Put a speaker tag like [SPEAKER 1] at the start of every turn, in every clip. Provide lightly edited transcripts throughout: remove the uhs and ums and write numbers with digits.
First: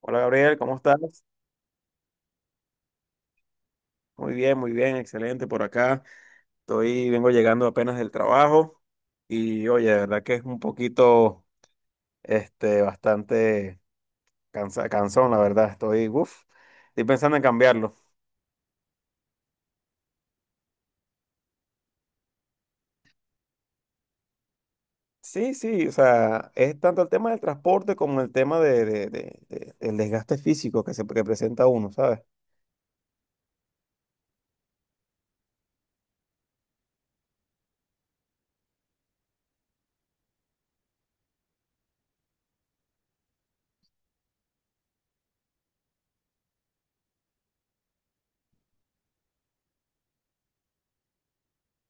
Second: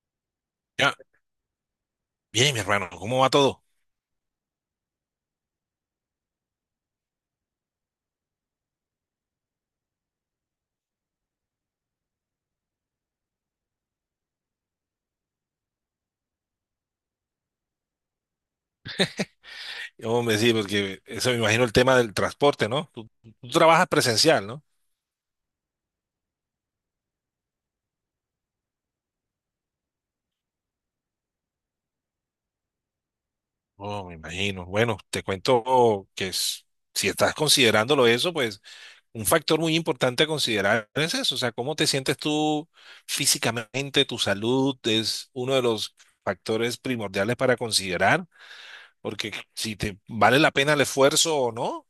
[SPEAKER 1] Hola Gabriel, ¿cómo
[SPEAKER 2] Ya,
[SPEAKER 1] estás?
[SPEAKER 2] bien, mi hermano, ¿cómo va todo?
[SPEAKER 1] Muy bien, excelente por acá. Vengo llegando apenas del trabajo. Y oye, de verdad que es un poquito, bastante cansón, la verdad. Uff, estoy pensando en cambiarlo.
[SPEAKER 2] Hombre, sí, porque eso me imagino el tema del transporte, ¿no? Tú trabajas presencial, ¿no?
[SPEAKER 1] Sí, sí, o sea, es tanto el tema del transporte como el tema del desgaste físico que presenta uno, ¿sabes?
[SPEAKER 2] Oh, me imagino. Bueno, te cuento que si estás considerándolo eso, pues un factor muy importante a considerar es eso, o sea, cómo te sientes tú físicamente, tu salud es uno de los factores primordiales para considerar, porque si te vale la pena el esfuerzo o no,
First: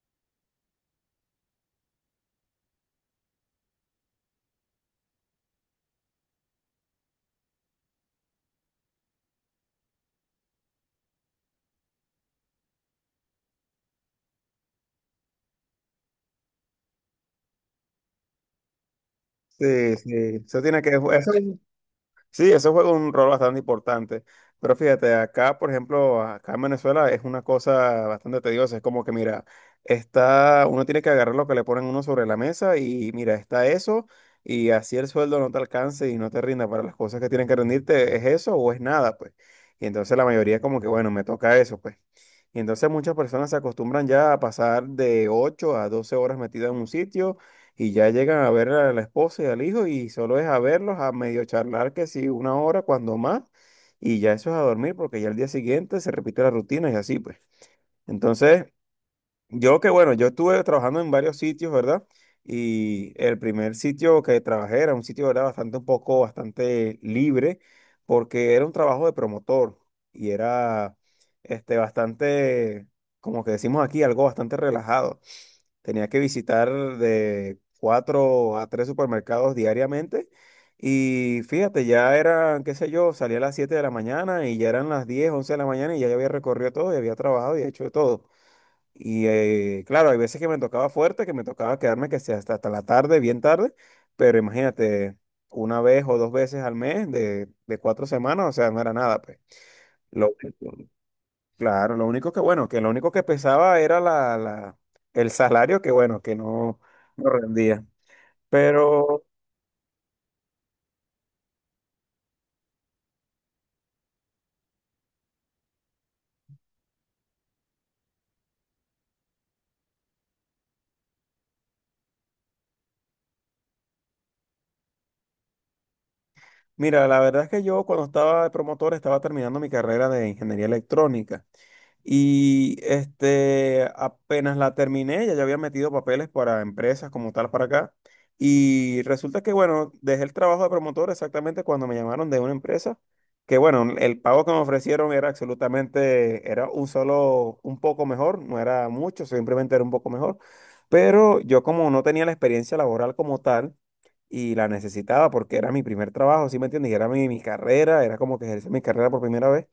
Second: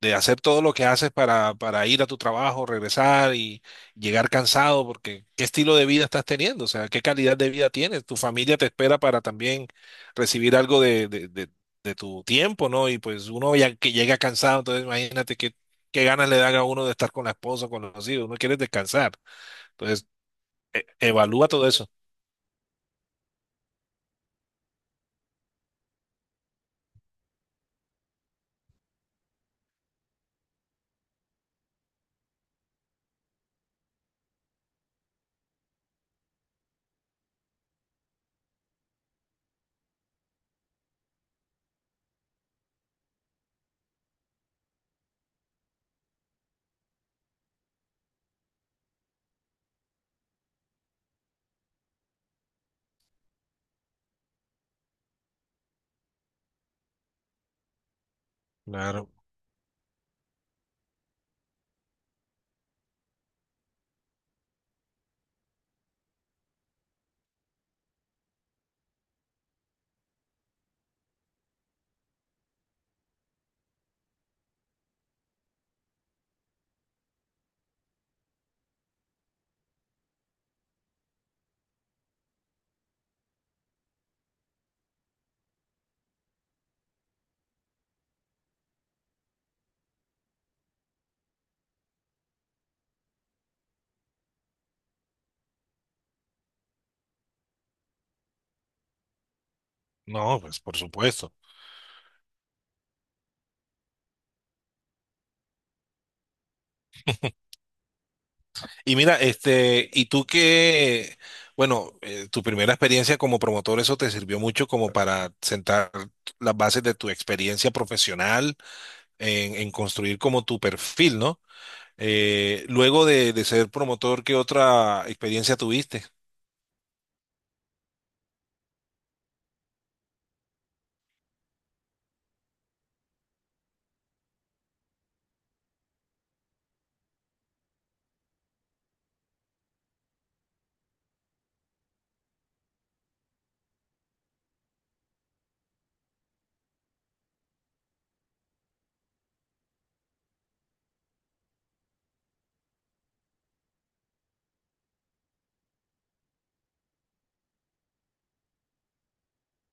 [SPEAKER 2] de hacer todo lo que haces para ir a tu trabajo, regresar y llegar cansado, porque ¿qué estilo de vida estás teniendo? O sea, ¿qué calidad de vida tienes? Tu familia te espera para también recibir algo de tu tiempo, ¿no? Y pues uno ya que llega cansado, entonces imagínate qué ganas le dan a uno de estar con la esposa, con los hijos, uno quiere descansar.
[SPEAKER 1] Sí,
[SPEAKER 2] Entonces,
[SPEAKER 1] sí, eso tiene que, eso.
[SPEAKER 2] evalúa todo eso.
[SPEAKER 1] Sí, eso juega un rol bastante importante. Pero fíjate, acá, por ejemplo, acá en Venezuela es una cosa bastante tediosa. Es como que, mira, está, uno tiene que agarrar lo que le ponen uno sobre la mesa. Y mira, está eso, y así el sueldo no te alcance y no te rinda para las cosas que tienen que rendirte, es eso o es nada, pues. Y entonces la mayoría como que, bueno, me toca eso, pues. Y entonces muchas personas se acostumbran ya a pasar de 8 a 12 horas metidas en un sitio, y ya llegan a ver a la esposa y al hijo, y solo es a verlos, a medio charlar que sí, una hora cuando más, y ya eso es a dormir, porque ya el día siguiente se repite la rutina, y así pues. Entonces,
[SPEAKER 2] Claro.
[SPEAKER 1] yo estuve trabajando en varios sitios, ¿verdad? Y el primer sitio que trabajé era un sitio, ¿verdad? Bastante libre, porque era un trabajo de promotor. Y era, bastante, como que decimos aquí, algo bastante relajado. Tenía que visitar de cuatro a tres supermercados diariamente. Y fíjate, ya eran, qué sé yo, salía a las 7 de la mañana y ya eran las 10 11 de la mañana, y ya yo había recorrido todo y había trabajado y hecho de todo. Y claro, hay veces que me tocaba fuerte, que me tocaba quedarme que sea hasta, la tarde, bien tarde, pero imagínate, una vez o dos veces al mes de 4 semanas, o sea, no era nada, pues. Lo,
[SPEAKER 2] No, pues por supuesto.
[SPEAKER 1] Claro, lo único que, bueno, que lo único que pesaba era el salario, que bueno, que no rendía.
[SPEAKER 2] Y mira,
[SPEAKER 1] Pero.
[SPEAKER 2] y tú qué bueno, tu primera experiencia como promotor, eso te sirvió mucho como para sentar las bases de tu experiencia profesional en construir como tu perfil, ¿no? Luego de ser promotor, ¿qué otra experiencia tuviste?
[SPEAKER 1] Mira, la verdad es que yo cuando estaba de promotor estaba terminando mi carrera de ingeniería electrónica, y apenas la terminé, ya yo había metido papeles para empresas como tal para acá. Y resulta que bueno, dejé el trabajo de promotor exactamente cuando me llamaron de una empresa que bueno, el pago que me ofrecieron era absolutamente, era un solo, un poco mejor, no era mucho, simplemente era un poco mejor. Pero yo como no tenía la experiencia laboral como tal, y la necesitaba porque era mi primer trabajo, ¿sí me entiendes? Y era mi carrera, era como que ejercer mi carrera por primera vez.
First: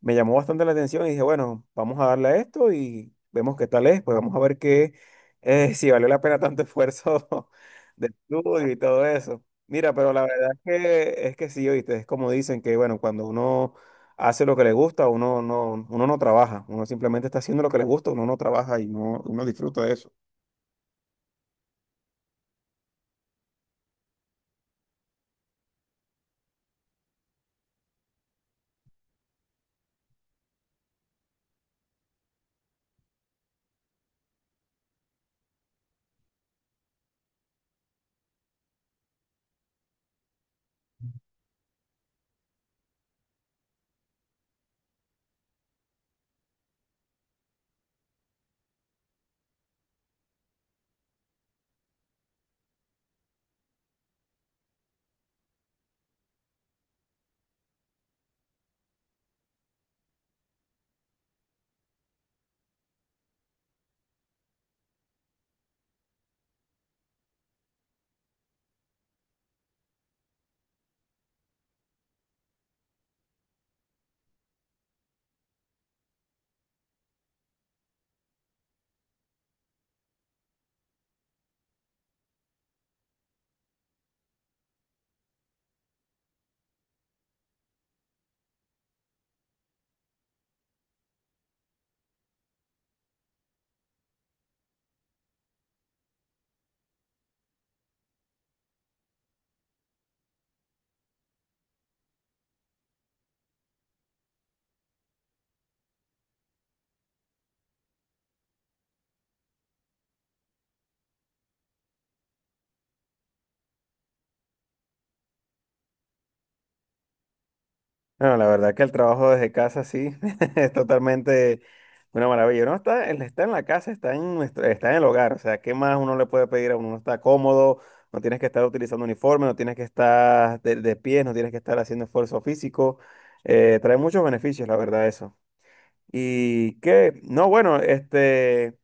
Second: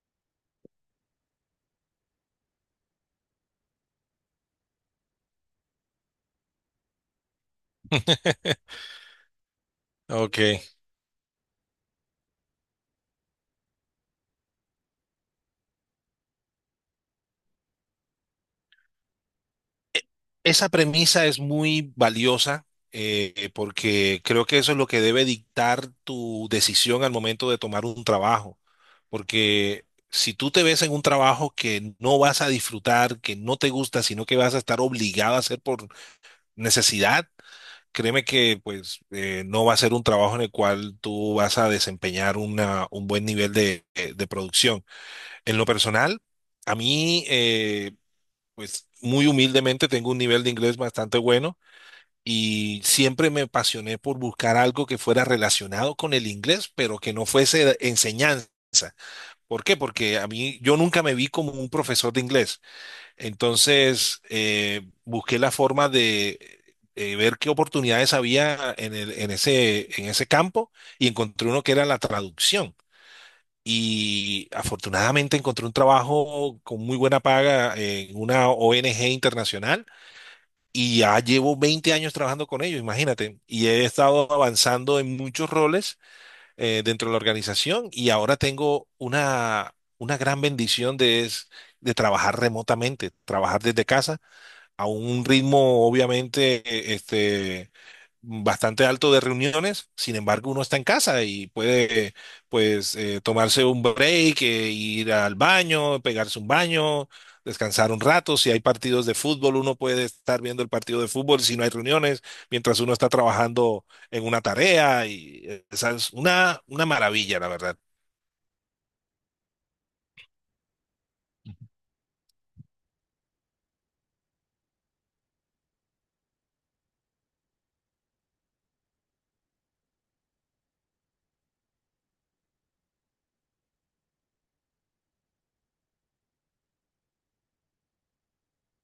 [SPEAKER 1] Me llamó bastante la atención y dije, bueno, vamos a darle a esto y vemos qué tal es, pues vamos a ver qué, si valió la pena tanto esfuerzo de estudio y todo eso. Mira, pero la
[SPEAKER 2] Ok.
[SPEAKER 1] verdad es que sí, oíste, es como dicen que, bueno, cuando uno hace lo que le gusta, uno no trabaja, uno simplemente está haciendo lo que le gusta, uno no trabaja y no, uno disfruta de eso.
[SPEAKER 2] Esa premisa es muy valiosa, porque creo que eso es lo que debe dictar tu decisión al momento de tomar un trabajo. Porque si tú te ves en un trabajo que no vas a disfrutar, que no te gusta, sino que vas a estar obligado a hacer por necesidad, créeme que pues no va a ser un trabajo en el cual tú vas a desempeñar un buen nivel de producción. En lo personal, a mí, pues muy humildemente tengo un nivel de inglés bastante bueno y siempre me apasioné por buscar algo que fuera relacionado con el inglés, pero que no fuese enseñanza. ¿Por qué? Porque a mí yo nunca me vi como un profesor de inglés. Entonces, busqué la forma de ver qué oportunidades había en en ese campo, y encontré uno que era la traducción. Y afortunadamente encontré un trabajo con muy buena paga en una ONG internacional, y ya llevo 20 años trabajando con ellos, imagínate. Y he estado avanzando en muchos roles dentro de la organización, y ahora tengo una gran bendición de trabajar remotamente, trabajar desde casa a un ritmo obviamente bastante alto de reuniones. Sin embargo, uno está en casa y puede pues tomarse un break, ir al baño, pegarse un baño, descansar un rato. Si hay partidos de fútbol uno puede estar viendo el partido de fútbol si no hay reuniones, mientras uno está trabajando en una tarea, y esa es una maravilla, la verdad.
[SPEAKER 1] Bueno, la verdad que el trabajo desde casa sí es totalmente una maravilla. El está en la casa, está en el hogar. O sea, ¿qué más uno le puede pedir a uno? Uno está cómodo, no tienes que estar utilizando uniforme, no tienes que estar de pies, no tienes que estar haciendo esfuerzo físico. Trae muchos beneficios, la verdad, eso. Y que, no, bueno,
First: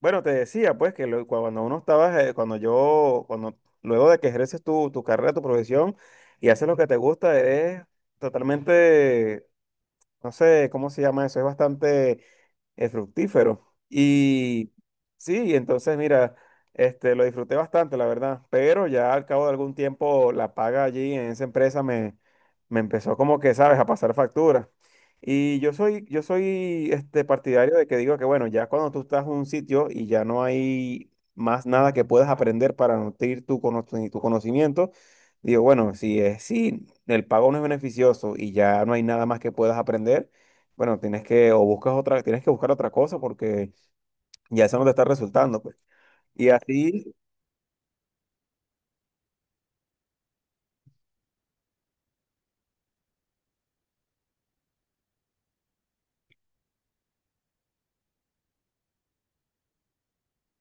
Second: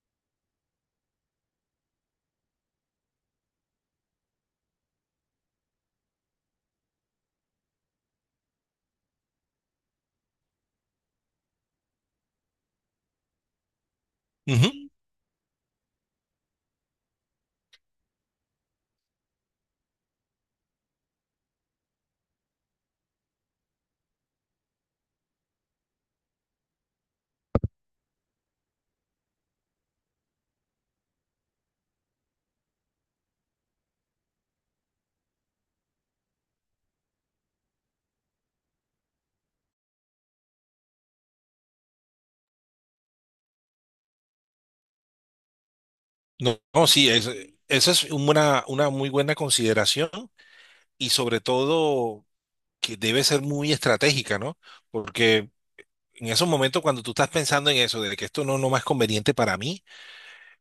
[SPEAKER 1] bueno, te decía pues cuando uno estaba, cuando yo, cuando, luego de que ejerces tu carrera, tu profesión, y haces lo que te gusta, es totalmente, no sé cómo se llama eso, es bastante fructífero. Y
[SPEAKER 2] Ujú.
[SPEAKER 1] sí, entonces mira, lo disfruté bastante, la verdad, pero ya al cabo de algún tiempo la paga allí en esa empresa me empezó como que, sabes, a pasar factura. Y yo soy partidario de que digo que, bueno, ya cuando tú estás en un sitio y ya no hay más nada que puedas aprender para nutrir tu conocimiento, digo, bueno, si el pago no es beneficioso y ya no hay nada más que puedas aprender, bueno, tienes que buscar otra cosa porque ya eso no te está resultando, pues. Y
[SPEAKER 2] No, no, sí,
[SPEAKER 1] así,
[SPEAKER 2] es, esa es una muy buena consideración, y sobre todo que debe ser muy estratégica, ¿no? Porque en esos momentos cuando tú estás pensando en eso, de que esto no, no más conveniente para mí,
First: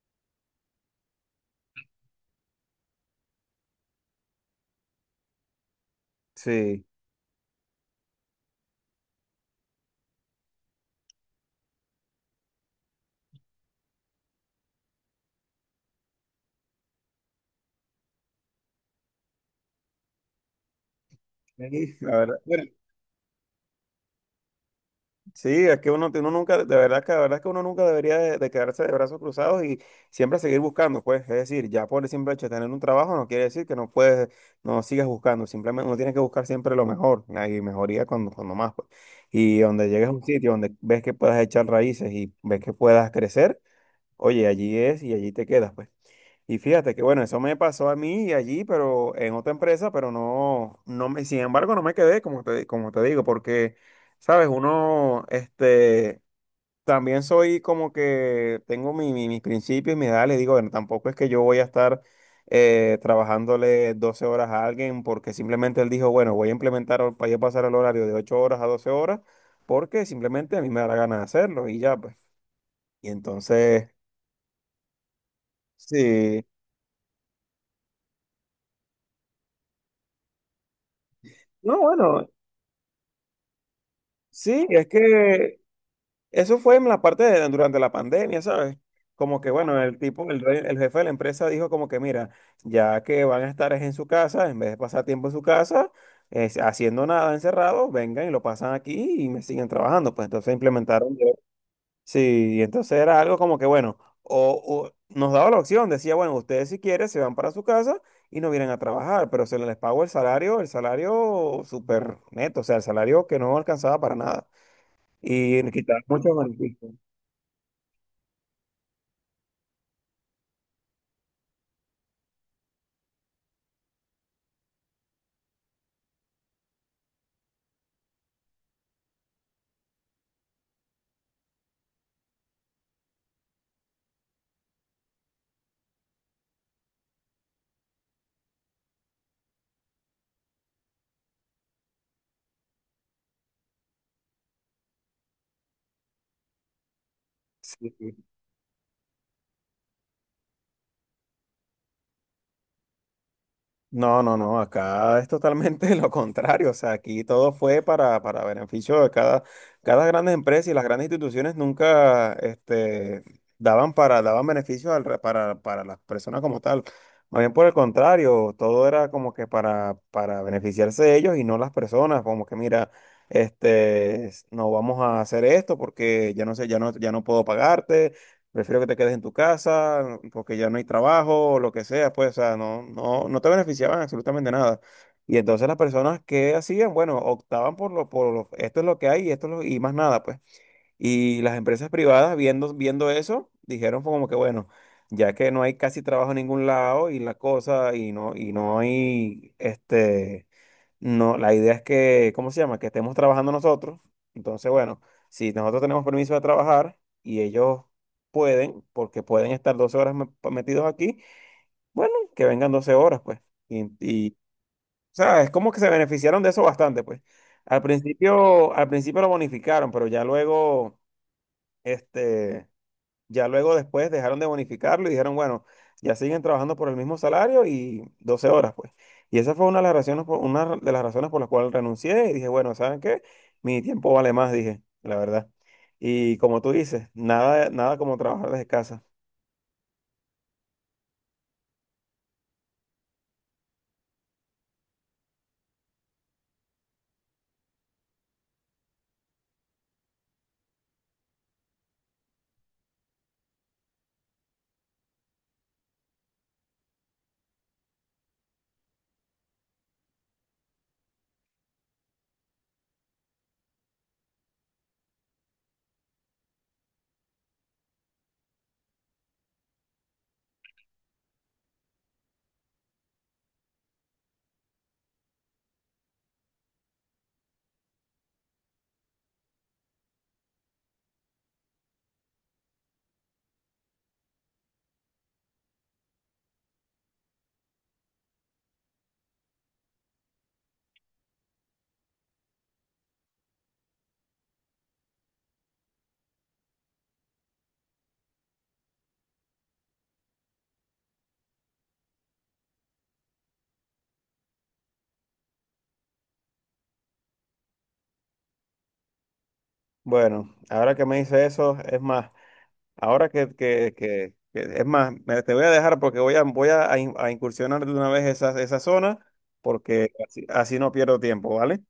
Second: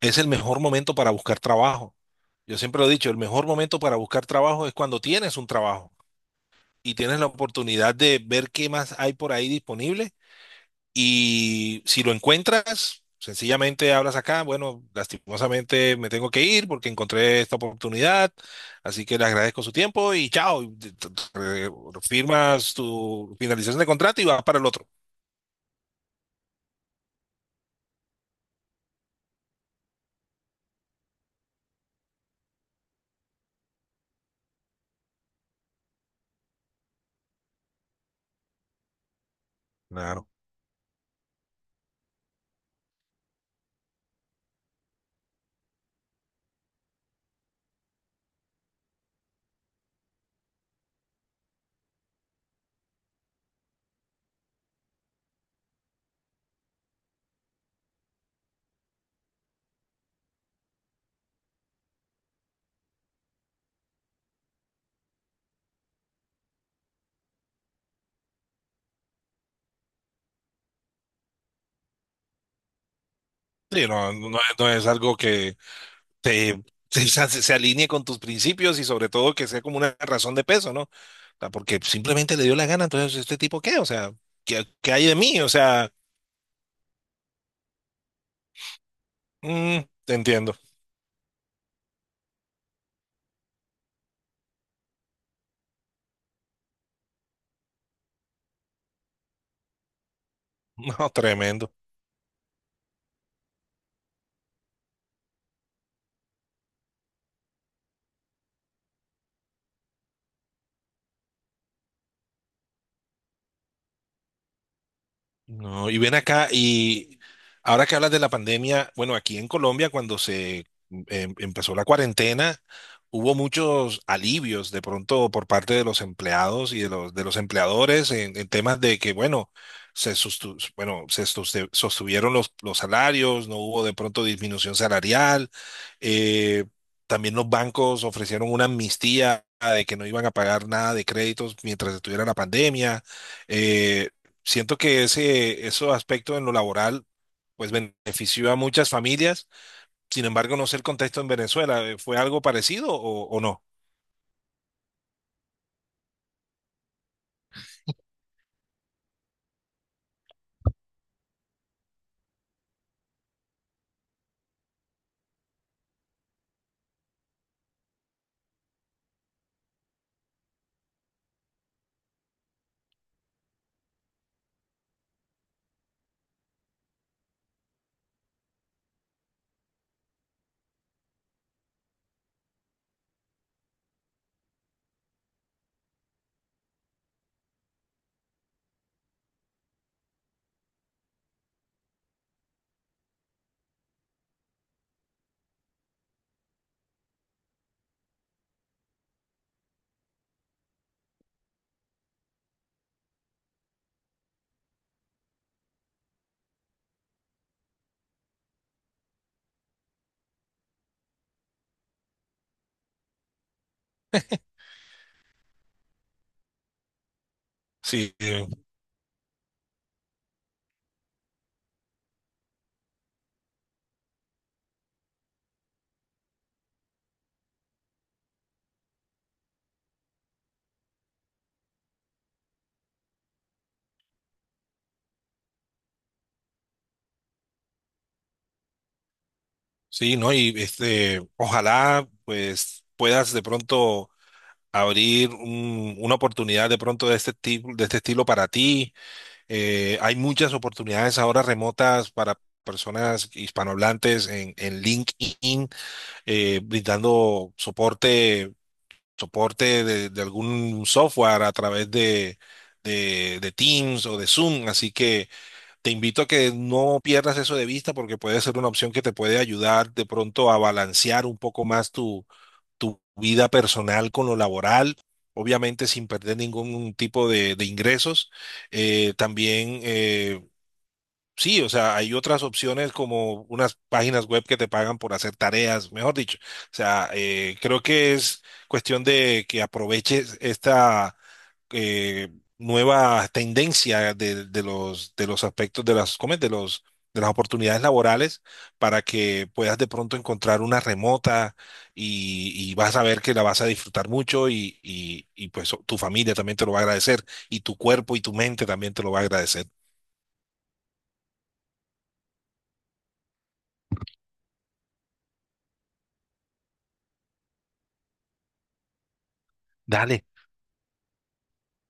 [SPEAKER 2] es el mejor momento para buscar trabajo. Yo siempre lo he dicho, el mejor momento para buscar trabajo es cuando tienes un trabajo
[SPEAKER 1] sí,
[SPEAKER 2] y tienes la oportunidad de ver qué más hay por ahí disponible, y si lo encuentras, sencillamente hablas acá, bueno, lastimosamente me tengo que ir porque encontré esta oportunidad, así que le agradezco su tiempo y chao, y
[SPEAKER 1] sí, la verdad, bueno,
[SPEAKER 2] firmas tu finalización de contrato y vas para el otro.
[SPEAKER 1] sí, es que uno nunca, la verdad que uno nunca debería de quedarse de brazos cruzados, y siempre seguir buscando, pues. Es decir, ya por el simple hecho de tener un trabajo no quiere decir que no puedes, no sigas buscando, simplemente uno tiene que buscar siempre lo mejor, hay mejoría cuando más, pues. Y donde llegues a un
[SPEAKER 2] Claro.
[SPEAKER 1] sitio donde ves que puedas echar raíces y ves que puedas crecer, oye, allí es y allí te quedas, pues. Y fíjate que bueno, eso me pasó a mí y allí, pero en otra empresa, pero no, no me, sin embargo, no me quedé, como te digo, porque, sabes, uno, también soy como que tengo mis principios, mis ideales, digo, bueno, tampoco es que yo voy a estar trabajándole 12 horas a alguien, porque simplemente él dijo, bueno, voy a pasar el horario de 8 horas a 12 horas, porque simplemente a mí me da la gana de hacerlo y ya, pues. Y
[SPEAKER 2] Sí,
[SPEAKER 1] entonces,
[SPEAKER 2] no, no, no, no es algo que
[SPEAKER 1] sí.
[SPEAKER 2] te se alinee con tus principios, y sobre todo que sea como una razón de peso, ¿no? O sea, porque
[SPEAKER 1] No, bueno,
[SPEAKER 2] simplemente le dio la gana, entonces, ¿este tipo qué? O sea, ¿qué,
[SPEAKER 1] sí, es
[SPEAKER 2] qué hay de mí? O
[SPEAKER 1] que
[SPEAKER 2] sea,
[SPEAKER 1] eso fue en la parte de durante la pandemia, ¿sabes? Como que, bueno,
[SPEAKER 2] mm,
[SPEAKER 1] el
[SPEAKER 2] te
[SPEAKER 1] tipo, el,
[SPEAKER 2] entiendo.
[SPEAKER 1] rey- el jefe de la empresa dijo como que, mira, ya que van a estar es en su casa, en vez de pasar tiempo en su casa, haciendo nada encerrado, vengan y lo pasan aquí y me siguen trabajando. Pues entonces
[SPEAKER 2] No,
[SPEAKER 1] implementaron.
[SPEAKER 2] tremendo.
[SPEAKER 1] Sí, y entonces era algo como que, bueno, o nos daba la opción, decía, bueno, ustedes si quieren se van para su casa y no vienen a trabajar, pero se les pagó el salario súper neto, o sea, el salario que no alcanzaba para nada. Y
[SPEAKER 2] No, y
[SPEAKER 1] quitaban
[SPEAKER 2] ven
[SPEAKER 1] muchos
[SPEAKER 2] acá,
[SPEAKER 1] beneficios.
[SPEAKER 2] y ahora que hablas de la pandemia, bueno, aquí en Colombia, cuando se empezó la cuarentena, hubo muchos alivios de pronto por parte de los empleados y de los empleadores en temas de que, bueno, se, sustu- bueno, se soste- sostuvieron los salarios, no hubo de pronto disminución salarial, eh, también los bancos ofrecieron una amnistía de que no iban a pagar nada de créditos mientras estuviera la pandemia. eh, Siento que ese, esos aspectos en lo laboral, pues
[SPEAKER 1] Sí.
[SPEAKER 2] benefició a muchas familias. Sin embargo, no sé el contexto en Venezuela. ¿Fue algo parecido o no?
[SPEAKER 1] No, no, no, acá es totalmente lo contrario, o sea, aquí todo fue para beneficio de cada grandes empresa, y las grandes instituciones nunca daban daban beneficios para las personas como tal. Más bien por el contrario, todo era como que para beneficiarse de ellos y no las personas, como que mira, no vamos a hacer esto porque ya no sé, ya no puedo pagarte. Prefiero que te quedes en tu casa porque ya no hay trabajo o lo que sea, pues, o sea, no te beneficiaban absolutamente nada. Y entonces las personas que hacían, bueno, optaban esto es lo que hay, y esto es lo, y más nada, pues. Y las empresas privadas viendo eso, dijeron como que, bueno, ya que no hay casi trabajo en ningún lado y la cosa, y no hay, no, la idea es que, ¿cómo se llama? Que estemos trabajando nosotros. Entonces, bueno, si nosotros tenemos permiso de trabajar y ellos pueden, porque pueden estar 12 horas metidos aquí, bueno, que vengan 12 horas, pues. O sea, es como que se beneficiaron de eso bastante, pues. Al
[SPEAKER 2] Sí,
[SPEAKER 1] principio, al principio lo bonificaron, pero este, ya luego después dejaron de bonificarlo, y dijeron, bueno, ya siguen trabajando por el mismo salario y 12 horas, pues. Y esa fue una de las razones por las cuales renuncié, y dije, bueno, ¿saben qué? Mi tiempo vale más, dije, la verdad. Y como tú dices, nada, nada como trabajar desde casa.
[SPEAKER 2] sí, ¿no? Y este, ojalá, pues, puedas de pronto abrir una oportunidad de pronto de este tipo, de este estilo para ti. Hay muchas oportunidades ahora remotas para personas hispanohablantes en LinkedIn, brindando soporte soporte de algún software a través de Teams o de Zoom. Así que te invito a que no pierdas eso de vista porque puede ser una opción que te puede ayudar de pronto a balancear un poco más tu, tu vida personal con lo laboral. Obviamente sin perder ningún tipo de ingresos. También Sí, o sea, hay otras opciones como unas páginas web que te pagan por hacer tareas, mejor dicho. O sea, creo que es cuestión de que aproveches esta eh, nueva tendencia de los aspectos de las, ¿cómo es? De los, de las oportunidades laborales para que puedas de pronto encontrar una remota, y vas a ver que la vas a disfrutar mucho, y pues tu familia también te lo va a agradecer, y tu cuerpo y tu mente también te lo va a agradecer.
[SPEAKER 1] Bueno, ahora que me dice eso, es más, ahora es más, te voy a dejar porque voy a, voy a in- a incursionar de una vez esa zona, porque
[SPEAKER 2] Dale.
[SPEAKER 1] así no pierdo tiempo, ¿vale?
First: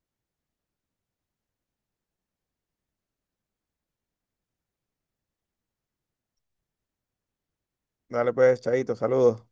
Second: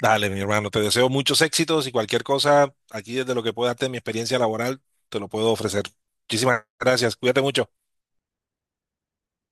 [SPEAKER 2] Dale, mi hermano, te deseo muchos éxitos, y cualquier cosa aquí desde lo que pueda darte mi experiencia laboral, te lo puedo ofrecer. Muchísimas gracias, cuídate mucho.
[SPEAKER 1] Dale pues, chaito, saludos.